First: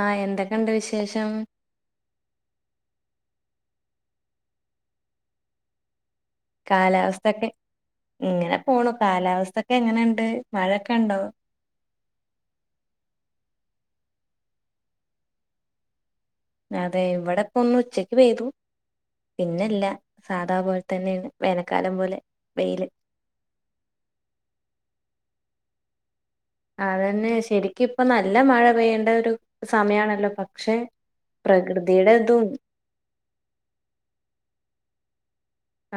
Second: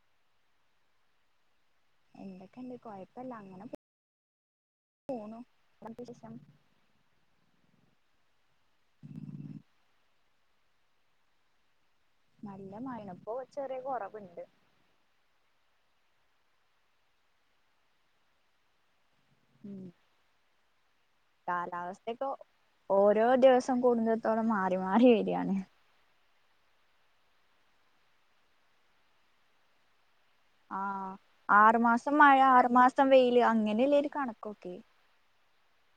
ആ എന്തൊക്കെ ഇണ്ട് വിശേഷം എന്തൊക്കെയുണ്ട് കുഴപ്പല്ല അങ്ങനെ പോണു ശേഷം കാലാവസ്ഥ ഒക്കെ ഇങ്ങനെ പോണു കാലാവസ്ഥൊക്കെ എങ്ങനെണ്ട് മഴയൊക്കെ ഉണ്ടോ നല്ല മഴ ഇപ്പോ ചെറിയ കുറവുണ്ട് അതെ ഇവിടെ ഇപ്പോ ഒന്നും ഉച്ചക്ക് പെയ്തു പിന്നില്ല സാദാ പോലെ തന്നെയാണ് വേനൽക്കാലം പോലെ കാലാവസ്ഥക്ക വെയില് ഓരോ ദിവസം കൂടുന്നത്തോളം മാറി മാറി വരിയാണ് അതന്നെ ശരിക്കും ഇപ്പ നല്ല മഴ പെയ്യേണ്ട ഒരു സമയണല്ലോ ആ ആറു മാസം മഴ ആറു മാസം വെയില് അങ്ങനെല്ല ഒരു കണകകെ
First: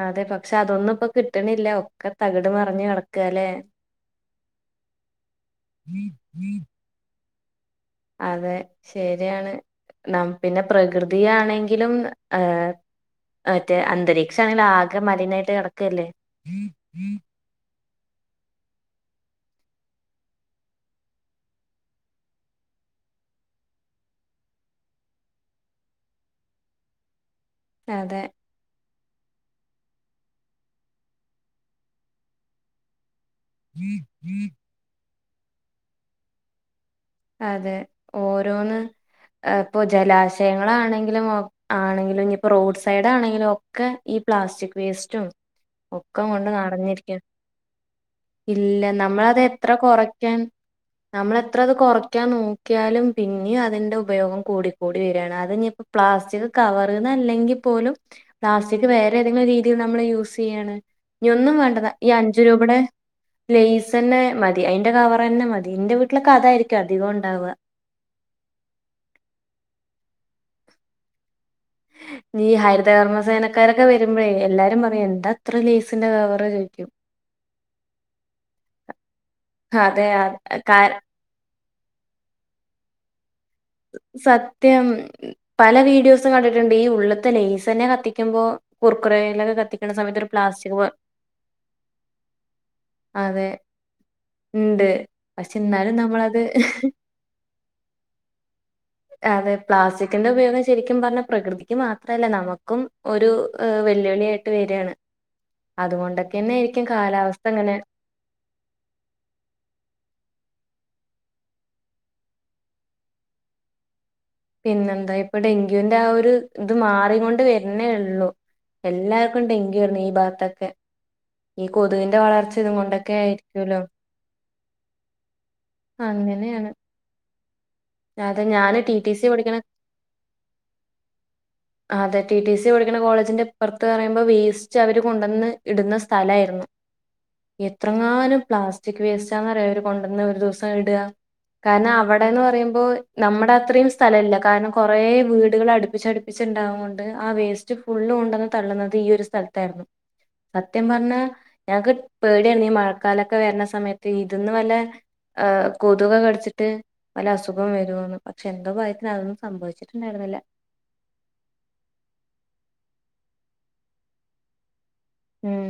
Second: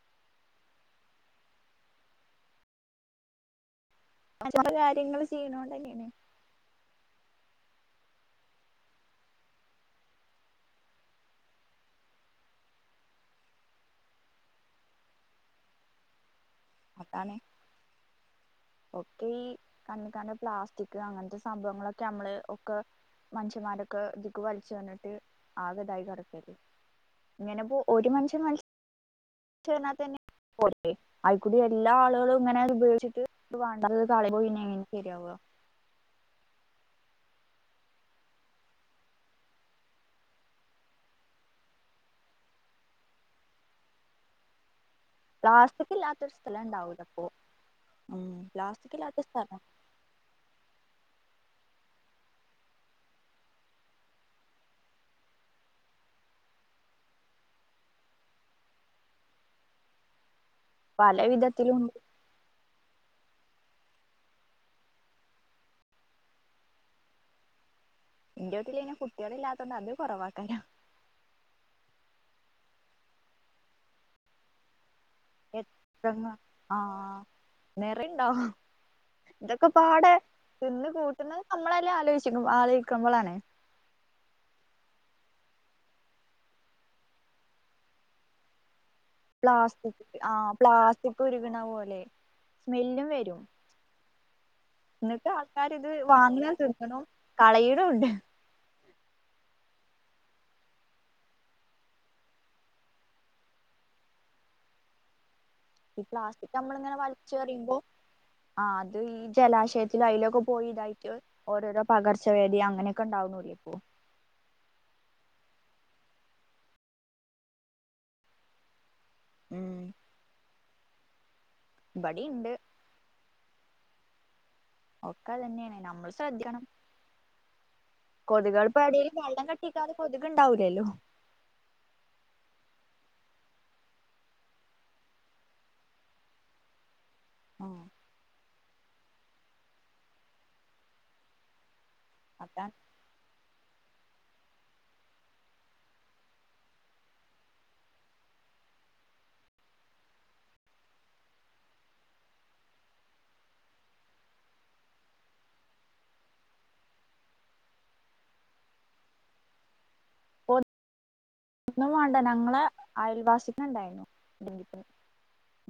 അതെ പക്ഷെ അതൊന്നും ഇപ്പൊ കിട്ടണില്ല ഓക്കെ തകിട് മറിഞ്ഞു കിടക്കല്ലെ അത് ഓരോ കാര്യങ്ങള് ചെയ്യണോണ്ട അല്ലേ അതെ ശരിയാണ് എന്നെ പിന്നെ പ്രകൃതിയാണെങ്കിലും ഏ മറ്റേ അന്തരീക്ഷ ആണെങ്കിലും ആകെ മലിനമായിട്ട് കിടക്കല്ലേ അതാണ് ഒക്കെ ഈ കണ്ണിക്കാണ് ണ പ്ലാസ്റ്റിക് അങ്ങനത്തെ സംഭവങ്ങളൊക്കെ നമ്മള് ഒക്കെ മനുഷ്യ ന്മാരൊക്കെ ഇതീക്ക് വലിച്ചെർഞ്ഞിട്ട് ആകെതായി കെട്ക്കാണ് ഇങ്ങനെപ്പോ ഒരു അതെ മനുഷ്യൻ മ തീർനാ തന്നെ [unintelligible] അയിക്കൂടി എല്ലാ ആളുകളും ഇങ്ങനെ ഉപയോഗിച്ചിട്ട് ഇത് വാണ്ട ഇത് കളയുമ്പം പിന്നെങ്ങനെ ശെര്യാവ അതെ ഓരോന്ന് ഇപ്പൊ ജലാശയങ്ങളാണെങ്കിലും ആണെങ്കിലും പ്പൊ റോഡ് സൈഡാണെങ്കിലും ഒക്കെ ഈ പ്ലാസ്റ്റിക് വേസ്റ്റും പ്ലാസ്റ്റിക് ഒക്കെ ഇല്ലാത്തൊരു കൊണ്ട് സ്ഥലം ഉണ്ടാവൂല നറഞ്ഞിരിക്കാണ് അപ്പൊ ഉം ഇല്ല പ്ലാസ്റ്റിക് ഇല്ലാത്ത നമ്മളത് സ്ഥലം എത്ര കൊറയ്ക്കാൻ നമ്മൾ എത്ര അത് കൊറ ത്ര നോക്ക്യാലും പിന്നേം അതിന്റെ ഉപയോഗം കൂടിക്കൂടി വരാണ് അതിഞ്ഞ് പ്ലാസ്റ്റിക് കവറ്ന്ന് അല്ലെങ്കിൽ പോലും പ്ലാസ്റ്റിക് വേറേതെങ്കിലും രീതിയിൽ നമ്മൾ യൂസ് യാണ് പല ഇനി ഒന്നും വിധത്തിലും വേണ്ട ഉണ്ട് ഈ അഞ്ചു രൂപടെ ലെയസെന്നെ മതി അയിന്റെ കവറന്നെ മതി ഇന്റെ വീട്ടിലൊക്കെ അതയിരി അധികം ഉണ്ടാവുക ഇന്റോട്ത്തിൽ പിന്നെ കുട്ട്യാളില്ലാത്തോണ്ട് അത് കൊറവാക്കാരം. ഈ ഹരിതകർമ്മസേനക്കാരൊക്കെ വരുമ്പഴേ എല്ലാരും പറയാര്ന്നു. [unintelligible] ആ നെറിണ്ടോ അതെ ഇതൊക്കെപ്പാടെ അത് തിന്ന് കാ- കൂട്ടുന്നത് നമ്മളെന്നെ ആലോചിക്ക് ആലോയ്ക്കുമ്പളാണ്. സത്യം പല വീഡിയോസും കണ്ടിട്ടുണ്ട് ഈ ഉള്ള്ത്ത ലെയസെന്നെ കത്തിക്കുമ്പോ കുർക്കുറയിലൊക്കെ കത്തിക്കുന്ന പ്ലാസ്റ്റിക് സമയത്ത് ആ ഒരു പ്ലാസ്റ്റിക് ഉരുകണ പോലെ സ്മെല്ലും വരും അതെ ഇണ്ട് എന്നിട്ട് പക്ഷെ ആൾക്കാര് ഇത് എന്നാലും നമ്മളത് വാങ്ങ്ണും തിന്ന്ണും കളയിണും ഉണ്ട്. അതെ പ്ലാസ്റ്റിക്കിന്റെ ഉപയോഗം ശരിക്കും പറഞ്ഞ പ്രകൃതിക്ക് മാത്രല്ല നമുക്കും ഒരു വ വെല്ലുവിളിയായിട്ട് വരാണ് ഈ പ്ലാസ്റ്റിക് നമ്മളിങ്ങനെ അങ്ങനെ വലിച്ചെറിയുമ്പോ ആ അത് ഈ ജലാശയത്തില് അയിലൊക്കെ പോയിതായിട്ട് ഓരോരോ പകർച്ചവ്യാദി അങ്ങനെക്കെ ഉണ്ടാവണ്ല്ലേ ഇപ്പൊ പിന്നെന്താ ഇപ്പൊ ഡെങ്ക്യുന്റെ ആ ഒരു ഇത് മാറികൊണ്ട്‌ വരുന്നേ ഉള്ളു എല്ലാർക്കും ഉം ഡെങ്കി വന്ന് ഈ ഭാഗത്തൊക്കെ ഈ കൊതുകിന്റെ ഇബടിം ഇണ്ട് വളർച്ച ഇത് കൊണ്ടൊക്കെ ആയിരിക്കുവല്ലോ ഒക്കെ അതന്നേണ് നമ്മള് ശ്രദ്ധിക്കണം അങ്ങനെയാണ് അതെ കൊതുകൾ ഞാന് ടി ടി ഇപ്പേടീം സി വെള്ളം പഠിക്കണ കെട്ടിക്കാത കൊതുക് ഉണ്ടാവൂലല്ലോ ആ അതെ ടി ടി സി പഠിക്ക്ണ കോളേജിന്റെ ഇപ്പർത്ത് പറയുമ്പോ വേസ്റ്റ് അവര് കൊണ്ടന്ന് ഇടുന്ന സ്ഥലായിരുന്നു. ഉം എത്രങ്ങാനും പ്ലാസ്റ്റിക് വേസ്റ്റാന്നറിയോ അവര് കൊണ്ടന്ന് ഒരു ദിവസം ഇടുക കാരണം ആ അവിടെന്ന് അതാണ് പറയുമ്പോ നമ്മടെ അത്രയും സ്ഥലയില്ല കാരണം കൊറേ വീടുകൾ അടുപ്പി അടുപ്പിച്ചടു പ്പിച്ചുണ്ടാവുന്നോണ്ട് ആ വേസ്റ്റ് ഫുള്ള് കൊണ്ടെന്ന് തള്ളുന്നത് ഈ ഒരു സ്ഥലത്തായിരുന്നു. സത്യം പറഞ്ഞ ഞങ്ങക്ക് പേടിയാണ് ഈ മഴക്കാലൊക്കെ വരണ സമയത്ത് ഇതിന്ന് വല്ല ഏ കൊതുക് കടിച്ചിട്ട് വല്ല അസുഖം വരോന്ന് പക്ഷെ എന്തോ ഭാഗ്യത്തിന് അതൊന്നും സംഭവിച്ചിട്ടുണ്ടായിരു ന്നില്ല ന്ന വാണ്ട ഞങ്ങളെ അയൽവാസിക്കൊണ്ടായിരുന്നു ഇല്ലെങ്കിപ്പൊ ഉം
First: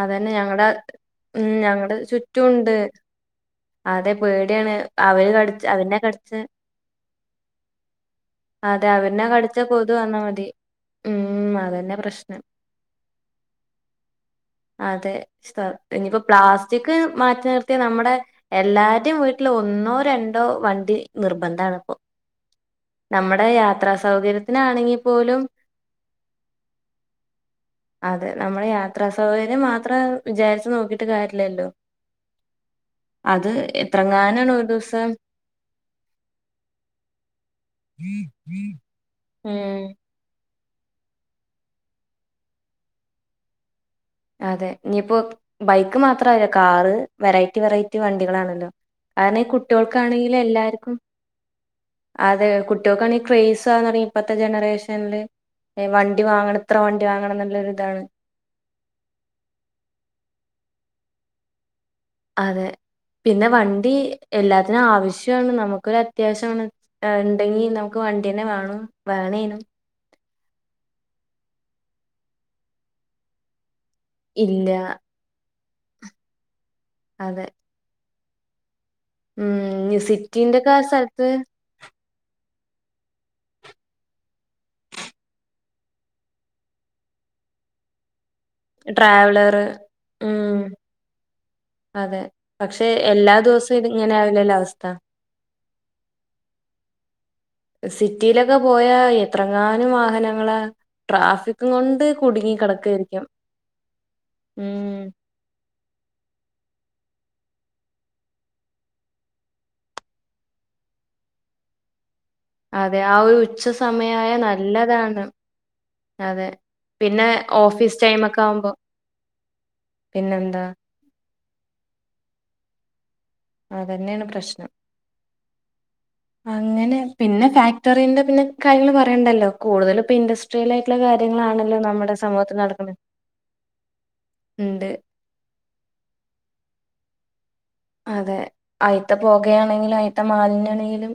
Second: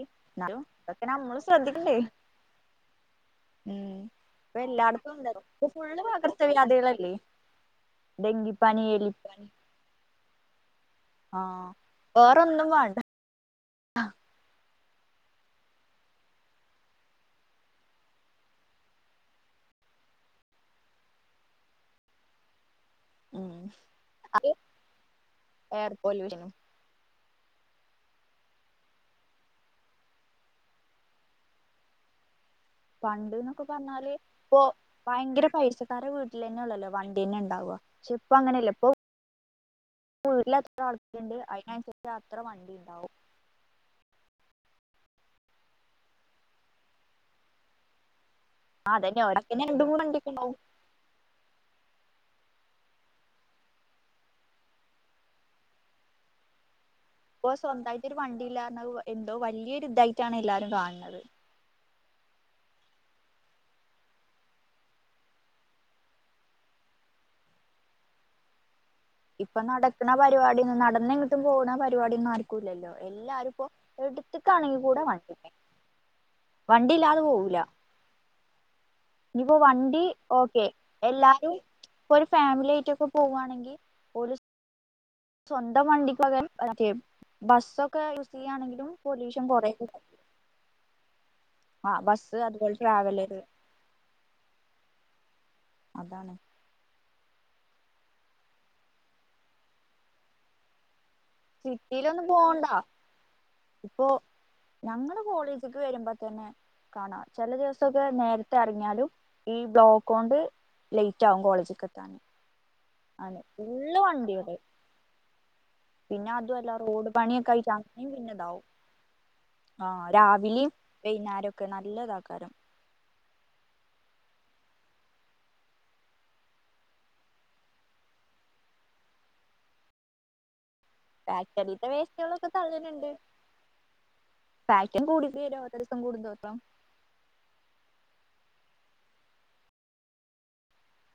അത് തന്നെ ഞങ്ങടെ ഇതൊക്കെ നമ്മള് ഉം ഞങ്ങടെ ശ്രദ്ധിക്കണ്ടേ ചുറ്റും ഉണ്ട് ഉം അതെ ഇപ്പൊ പേടിയാണ് എല്ലായിടത്തും അവര് ഉണ്ടല്ലോ കടിച്ച ഇപ്പൊ അതിനെ ഫുള്ള് കടിച്ച പകർച്ചവ്യാധികളല്ലേ ഡെങ്കിപ്പനി അതെ അവന്നെ എലിപ്പനി കടിച്ച കൊതു വന്നാ മതി ആ ഉം അതന്നെ പ്രശ്നം വേറൊന്നും വാണ്ട അ അതെ സ്ത ഇനിപ്പോ പ്ലാസ്റ്റിക് മാറ്റി നിർത്തി നമ്മുടെ എല്ലാരെടം വീട്ടില് ഒന്നോ രണ്ടോ വണ്ടി നിർബന്ധാണ് ഇപ്പൊ നമ്മുടെ ഉം യാത്രാ അത് സൗകര്യത്തിനാണെങ്കി പോലും എയർ പൊല്യൂഷൻ അതെ നമ്മളെ യാത്രാ സൗകര്യം മാത്രം വിചാരിച്ചു നോക്കിട്ട് കാര്യല്ലല്ലോ പണ്ട്ന്നൊക്കെ പറഞ്ഞാല് ഇപ്പൊ ഒരു ദിവസം ഭയങ്കര പൈസക്കാരെ വീട്ടിലെന്നള്ളല്ലോ വണ്ടിയെന്നെ ഉണ്ടാവ ചിപ്പങ്ങനല്ല ഇപ്പൊ ഉം വീട്ടില് എത്ര അള്കാരയിണ്ട് അയിനനുസരിച്ച് അത്ര വണ്ടി ഇണ്ടാവും അതെയിപ്പൊ ബൈക്ക് മാത്രല്ല കാറ് വെറൈറ്റി വെറൈറ്റി വണ്ടികളാണ് ല അതന്നെ കാരണം ഈ ഒരാക്കന്നെ രണ്ടും മൂന്ന് വണ്ടിയൊക്കെ കുട്ടോൾക്കാണെങ്കിലൂം ഉണ്ടാവും എല്ലാർക്കും അതെ കുട്ടോൾക്കാണെ ക്രയ്സ്സാന്നറീം ഇപ്പത്തെ ജനറേഷന്ല് വണ്ടി വാങ്ങണം ഇത്ര വണ്ടി വാങ്ങണം ഇപ്പൊ എന്നുള്ളൊരു ഇതാണ് സ്വന്തായിട്ടൊരു വണ്ടി ഇല്ലാഞ്ഞത് എന്തോ വല്യൊരു ഇതായിട്ടാണ് എല്ലാരും കാണണത് അതെ പിന്നെ വണ്ടീ എല്ലാത്തിനും ആവശ്യാണ് നമുക്കൊര അത്യാവശ്യം വന്ന ഇണ്ടെങ്കി നമുക്ക് വ വണ്ടിന്നെ വേണം ഇപ്പൊ വേണേനും നടക്ക്ണ പരിപാടിയൊന്നും നടന്നെങ്ങ്ട്ടും പോണ പരുപാടിഒന്നും ആർക്കുല്ലലൊ എല്ലാരും ഇപ്പൊ ഇല്ല എട്ത്ത്ക്കാണെങ്കി കൂടെ വണ്ടിമ്മെ വണ്ടില്ലാതെ അതെ പോവൂല ഞിപ്പൊ ഉം വണ്ടി സിറ്റിന്റെ ഓക്കെ ഒക്കെ ആ സ്ഥലത്ത് എല്ലാരും ഇപ്പൊ ഒരു ഫാമിലി ആയിറ്റൊക്കെ പോവാണെങ്കി ഒരു സ് സ്വന്തം വണ്ടിക് പകരം മറ്റേ ബസ്സൊക്കെ ചെയ്യാണെങ്കിലും പൊല്യൂഷൻ ട്രാവലറ് കൊറേ ഉം ആഹ് അതെ ബസ്സ് അതുപോലെ പക്ഷെ എല്ലാ ട്രാവലറ് ദിവസവും ഇതിങ്ങനെ ആവലല്ലെ അവസ്ഥ അതാണ് സിറ്റീലൊക്കെ പോയ എത്രങ്ങാനും വാഹനങ്ങളാ ട്രാഫിക് ങ്ങൊണ്ട് കുടുങ്ങി കടക്കെര്ക്കും ഇപ്പോ ഞങ്ങള് കോളേജിക്ക് വരുമ്പതന്നെ കാണാം ചെല ദിവസൊക്കെ നേര്ത്തെ എറങ്ങിയാലും ഈ ബ്ലോക്കോണ്ട് ലെയ്റ്റാവും കോളേജ്ക്ക് എത്താന്. അതെ ആഹ് ഒരു ആണ് ഉച്ച ഫുള്ള് സമയായ വണ്ടികള് നല്ലതാണ്. പിന്നെ അതെ. അതു അല്ല റോഡ് പിന്നെ പണിയൊക്കെ ആയിറ്റ് ഓഫീസ് അങ്ങനി പിന്നെ ടൈമൊക്കെ ഇതാവും ആവുമ്പോ ആഹ് പിന്നെന്താ രാവിലിം വൈന്നേരൊക്കെ നല്ലതാക്കാരം. അതെന്നേണ് പ്രശ്നം അങ്ങനെ പിന്നെ ഫാക്ടറിന്റെ പിന്നെ കാര്യങ്ങള് പറയണ്ടല്ലൊ കൂടുതല് ഇപ്പൊ ഇൻഡസ്ട്രീല് കാര്യങ്ങളാണല്ലൊ ഫാക്ടറിത്തെ നമ്മുടെ സമൂഹത്തി നടക്ക്ന്നെ പാക്കിംഗ് കൂടി [unintelligible] ഓരോദിവസം കൂടുംതോറും അതെ അയ്ത്ത പൊകയാണെങ്കിലും അയ്ത്ത മാലിന്യാണെങ്കിലും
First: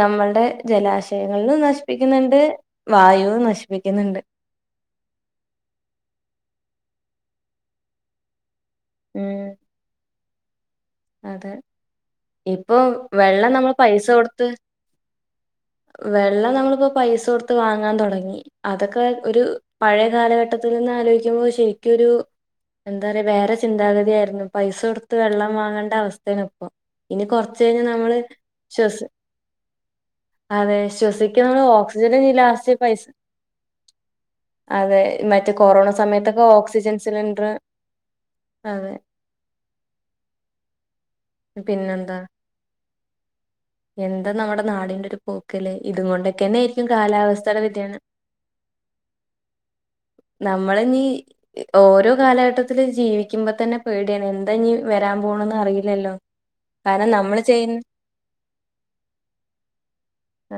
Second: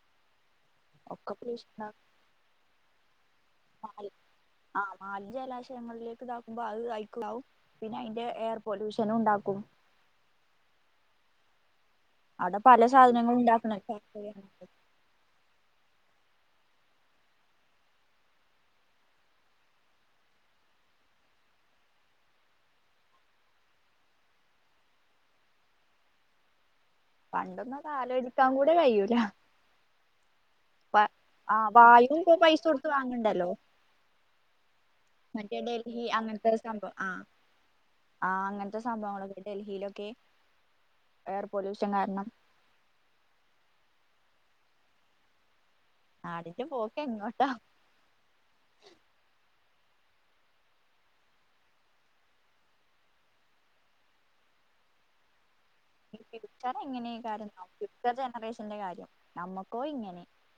നമ്മള്ടെ ഒക്കെ ജലാശയങ്ങളിൽ പൊല്യൂഷൻ നശിപ്പിക്ക്ന്ന്ണ്ട് വായുവും നശിപ്പിക്ക്ന്ന്ണ്ട്. ആഹ് മാലി ജലാശയങ്ങളിലേക്ക് ഇതാക്കുമ്പൊ അവ് പിന്നെ അയിന്റെ എയർ ഉം പൊല്യൂഷനുണ്ടാകും. അതെ. അവിടെ ഇപ്പൊ പല സാധനങ്ങളും വെള്ളം ഉണ്ടാക്കണ നമ്മള് പൈസ ഫാക്ടറിയാണ്. കൊട്ത്ത് വെള്ളം നമ്മളിപ്പൊ പൈസ കൊടുത്ത് വാങ്ങാൻ തൊടങ്ങി അതൊക്കെ ഒരു പഴയ കാലഘട്ടത്തിൽ നിന്ന് ആലൊയ്കുമ്പൊ ശരിക്കൊരു എന്താറയ വേറെ ചിന്താഗതിയായിരുന്നു. പൈസൊടുത്ത് വെള്ളം വാങ്ങ അവസ്ഥേണിപ്പൊ ഇനി കൊർച്ച് പണ്ടൊന്നും കഴിഞ അത് നമ്മള് ആലോചിക്കാൻ കൂടെ ശ്വാസി കഴിയൂല അതെ പ- ആ ശ്വസിക്കുന്ന വായു ഓക്സിജന് ഇപ്പൊ ലാസ്റ്റ് കൊടുത്ത് പൈസ വാങ്ങണ്ടല്ലോ അതെ മറ്റേ കൊറോണ സമയത്തൊക്കെ ഓക്സിജൻ സിലിണ്ട്റ് ആഹ് അങ്ങൻത്തെ സംഭവങ്ങളൊക്കെ ഡൽഹിയിലൊക്കെ എയർ പൊല്യൂഷം പിന്നെന്താ കാരണം എന്താ നമ്മ്ടെ നാടിന്റെ ഒര് പോക്ക്ലെ ഇത് നാടിന്റെ കൊൻണ്ടൊക്കെന്നെരിക്കും പോക്ക് എങ്ങോട്ടാ കാലാവസ്ഥടെ വ്യതിയാനം നമ്മള് ഞീ ഓരോ കാലഘട്ടത്തില് ജീവിക്കുമ്പത്തന്നെ പേടിയാണ് എന്താന്ന് വരാൻ പോ പോണ്ന്നറിയ് പിച്ചറെങ്ങനെകാരംന്നാവൊ പ്പതെ ജനറേഷൻ കാര്യം ഞമ്മക്കോ ഇങ്ങനെ ആ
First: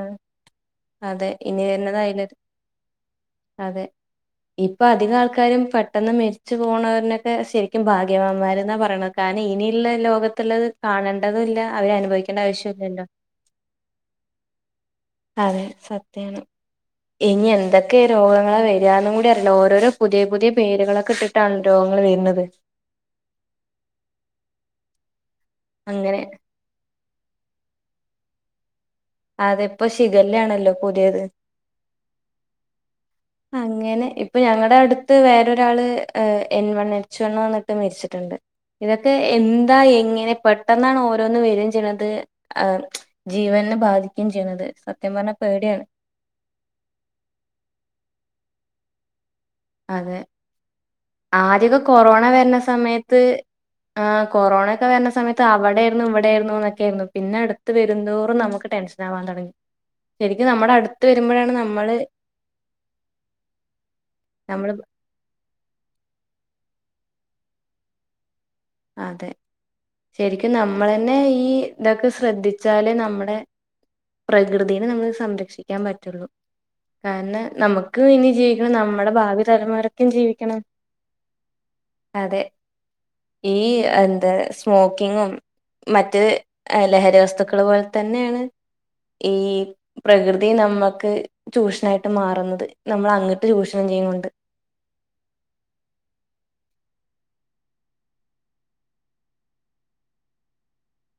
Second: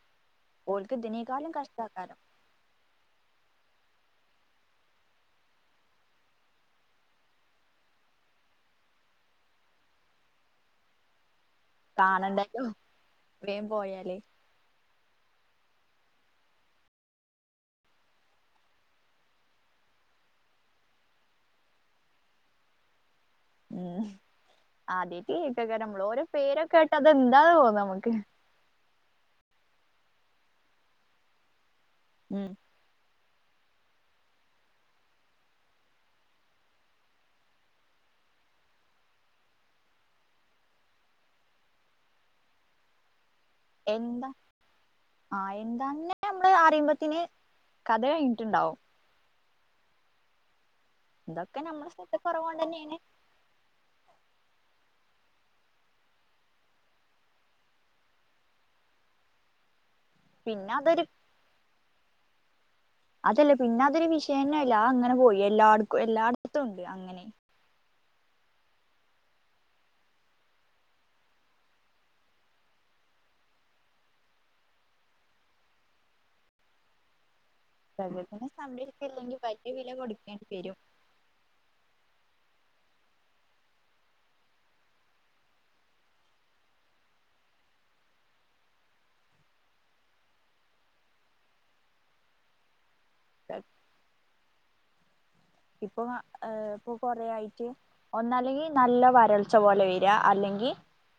ഓൽക്ക് അതെ ദിനേകാട്ലും ഇനി കഷ്ട്ടക്കാരം വരുന്നതായില്ല അതെ ഇപ്പൊ അധികം ആൾക്കാരും പെട്ടെന്ന് മരിച്ചു പോണവരനൊക്കെ ശരിക്കും ഭാഗ്യവന്മാര ന്നാ പറയണ കാരണം ഇനിയുള്ള ലോകത്തുള്ളത് കാണേണ്ടതുംല്ല അവര്നുഭവിക്കേണ്ട കാണണ്ടല്ലോ ആവശ്യ വേം പോയാലേ അതെ സത്യാണ്. ഇനി എന്തൊക്കെ രോഗങ്ങളെ വരാ ന്നും കൂടി അറില്ല. ഓരോരോ പുതിയ പുതിയ പേരുകളൊക്കെ ഇട്ടിട്ടാണ് രോ ങ്ങള് വരുന്നത്. ഉം ആദ്യായിട്ട് കേക്കക്കാരംമ്മള് അങ്ങനെ ഓരോ പേരൊക്കെ അതെന്താണാവോ നമ്മക്ക് അത ഇപ്പ ശിഖല്ലയാണല്ലോ പുതിയത്. ഉം അങ്ങനെ ഇപ്പൊ ഞങ്ങടെടുത്ത് വേറൊരാള് എൻ വൺ എച്ച് വൺ വന്നിട്ട് മേരിച്ചിട്ടുണ്ട്. ഇതൊക്കെ എന്താ എങ്ങനെ പെട്ടെന്നാണ് ഓരോന്ന് വരയും ചെയണത്. ജീവനെ ബാധിക്കുകയും എന്താ ചെയ്യുന്നത് സത്യം പറഞ്ഞ ആഹ് പേടിയാണ് കതയെ ഇന്റുണ്ടാവും. അതെ ഇതൊക്കെ ആദ്യൊക്കെ നമ്മളെ ശ്രദ്ധ കൊറോണ വരണ കുറവോണ്ടന്നേണ് സമയത്ത് ആ കൊറോണ ഒക്കെ വരണ സമയത്ത് അവിടെ ആയിരുന്നു ഇവിടെയായിരുന്നു എന്നൊക്കെ ആയിരുന്നു പിന്നെ അടുത്ത് വെരും ന്തോറും നമുക്ക് ടെൻഷൻ ആവാൻ തൊടങ്ങി. ശരിക്കും പിന്നെ നമ്മുടെ അടുത്ത് അതൊരു വരുമ്പോഴാണ് നമ്മള് അതല്ലേ പിന്നെ അതൊരു വിഷയന്നെ നമ്മള് അല്ല അങ്ങനെ പോയി എല്ലാട് എല്ലായിടത്ത്തും ഉണ്ട് അങ്ങനെ അതെ ശരിക്കും നമ്മളെന്നെ ഈ ഇതൊക്കെ ശ്രദ്ധിച്ചാലെ നമ്മടെ പ്രകൃതിനെ നമ്മള് സംരക്ഷിക്കാൻ പറ്റുള്ളൂ കാരണം നമുക്കും ഇനി പ്രകൃതിനെ ജീവിക്കണം നമ്മുടെ സംരക്ഷിച്ചില്ലെങ്കിൽ ഭാവി വലിയ വില തലമുരക്കും കൊടുക്കേണ്ടി ജീവിക്കണം വരും അതെ ഈ എന്താ സ്മോക്കിങ്ങും മറ്റ് ലഹരി വസ്തുക്കൾ പോലെ തന്നെയാണ് ഈ പ്രകൃതി നമ്മുക്ക് ചൂഷണായിട്ട് മാറുന്നത് നമ്മൾ അങ്ങിട്ട് ചൂഷണം ചെയ്യുന്നുണ്ട് ഇപ്പ കൊറ ആായിട്ട് ഒന്നല്ലെങ്കിൽ നല്ല വരൾച്ച പോലെ വരി അല്ലെങ്കിൽ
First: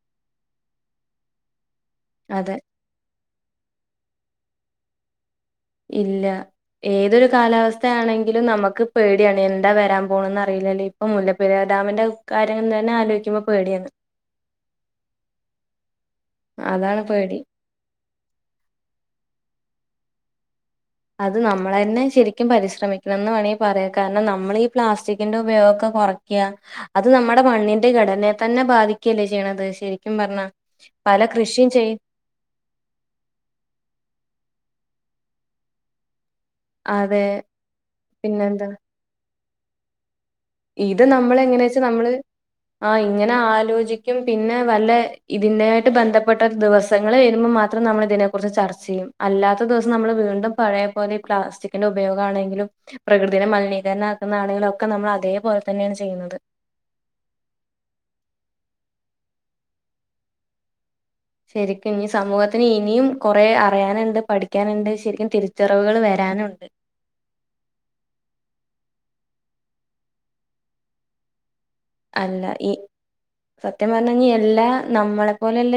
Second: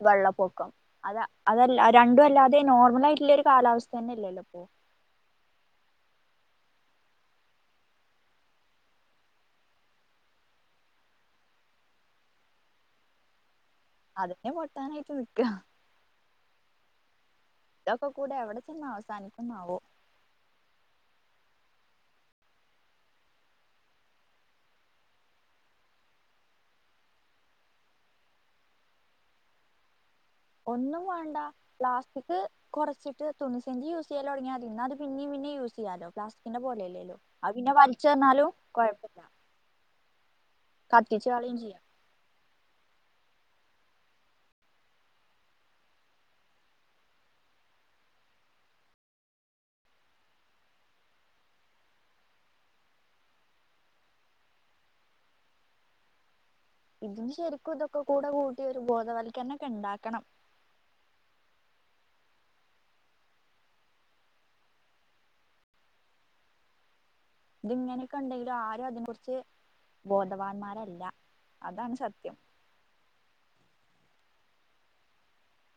വെള്ളപ്പൊക്കം അത അതല്ല രണ്ടും അതെ അല്ലാതെ നോർമൽ ആയിട്ടുള്ള ഒരു കാലാവസ്ഥ തന്നെല്ലല്ലോ ഇല്ല ഏതൊരു കാലാവസ്ഥയാണെങ്കിലും നമുക്ക് പേടിയാണ് എന്താ വരാൻ പോണന്ന് അറിയില്ല പി ഇപ്പൊ മുല്ലപ്പെരി ഡാമിന്റെ കാര്യങ്ങൾ തന്നെ ആലോിക്കുമ്പോൾ അതെ പൊട്ടാനായിട്ട് നിക്ക അതാണ് പേടി ഇതൊക്കെ കൂടെ എവിടെ ചെന്ന് അവസാനിക്കുന്നാവോ അത് നമ്മൾ തന്നെ ശരിക്കും പരിശ്രമിക്കണം എന്ന് വേണമെങ്കിൽ പറയാം കാരണം നമ്മൾ ഈ പ്ലാസ്റ്റിക്കിന്റെറെ ഉപയോഗ റക്ക അത് നമ്മുടെ മണ്ണിന്റെ ഘടനയ തന്നെ ബാധിക്കല്ലേ ചെയ്യണത് ശ ഒന്നും വേണ്ട പ്ലാസ്റ്റിക് കുറച്ചിട്ട് തണിസഞ്ച് യൂസ് ചെയ്യല തുടങ്ങിയത് പിന്നേ പിന്നേ യൂസ് ചെയ്യാലോ പ്ലാസ്റ്റിക്കിന്റെ പോലെല്ലല്ലോ അതെ അ പിന്നെ വലിച്ചു തഞ്ഞാലും പിന്നെന്താ കുഴപ്പമില്ല ഇത് കത്തിച്ച് നമ്മൾ കളയും എങ്ങനാെച്ച ചെയ്യാം നമ്മള് ആ ഇങ്ങനെ ആലോചിക്കും പിന്നെ വല്ല ഇതിന്റൊയിട്ട് ബന്ധപ്പെട്ട ദിവസങ്ങൾ വരുമ്പോൾ മാത്രം നമ്മള തിനെ കുറിച്ച് ചർച്ച ചെയ്യും അല്ലാത്ത ദിവസം നമ്മൾ വീണ്ടും പഴയ പോലെ ഈ പ്ലാസ്റ്റിക്കിന്റെ ഉപയോഗം ആണെങ്കിലും പ്രകൃതിെ മലിനീകരണണം ആക്കുന്ന ആളുകളൊക്കെ നമ്മൾ അതേപോലെ തന്നെയാണ് ചെയ്യുന്നത് ഇതിന് ശരിക്കും ഇതൊക്കെ കൂടെ കൂട്ടി ഒരു ബോധവൽക്കരണംൊക്കെ ഉണ്ടാക്കണം ശരിക്കും ഇനി സമൂഹത്തിന് ഇനിയും കുറെ അറിയാനുണ്ട് പഠിക്കാനുണ്ട് ശരിക്കും തിരിച്ചറിവുകൾ വരാ ഞാനണ്ട് ഇത്ങ്ങനെയൊക്കെ ഉണ്ടെങ്കിലും ആരും അതിനെ കുുറിച്ച് ബോധവാന്മാരല്ല അതാണ് സത്യം അല്ല ഈ സത്യ എല്ലാ നമ്മളെ പോലെല്ല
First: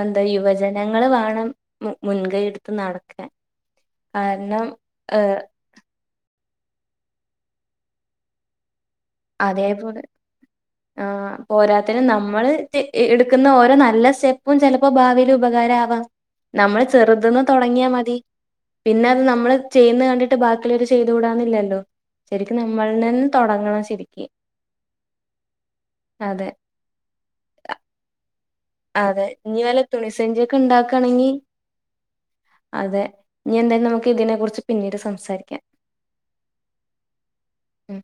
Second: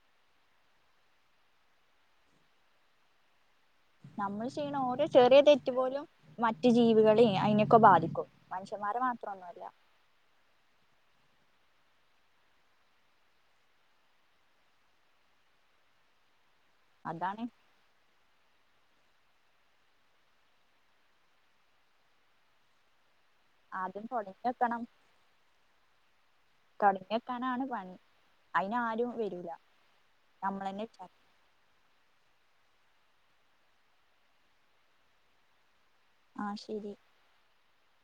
എന്താ യുവജനങ്ങള് വേണം മുൻകൈ എടു നട്ക്കാൻ നമ്മൾ ചെയ്യ്ണ ഓരോ ചെറിയ തെറ്റ് പോലും മറ്റു ജീവികളെ അയ്നൊക്ക ബാധിക്കും മൻശ് അതേപോലെ ആ പോരാത്തന് നമ്മള് ത്തി എടുക്കുന്ന ഓരോ നല്ല സ്റ്റെപ്പും ചെലപ്പോ ഭാവില് ഉപകാരാവാം നമ്മള് ചെറുത്ന്ന് അതാണ് തൊടങ്ങിയാ മതി പിന്നെ നമ്മള് ചെയ്യ്ന്ന കണ്ടിട്ട് ബാക്കിള്ളവര് ചെയ്ത് കൂടാന്നില്ലല്ലോ ശരിക്കും നമ്മൾണെ തൊടങ്ങണം ശരി തൊടങ്ങി ക്കണം അതെ തൊട്ങ്ങ്യക്കാനാണ് പണി അയിനാരും അതെ വരൂല ന്നി വല്ല തുണിസഞ്ചിയൊക്കെ നമ്മളെന്നെ ണ്ടാക്കാണെങ്കി അതെ ന്നി എന്തായാലും നമുക്ക് ഇതിനെ കുറിച്ച് പിന്നീട് സംസാരിക്കാം ആഹ് ശരി ഉം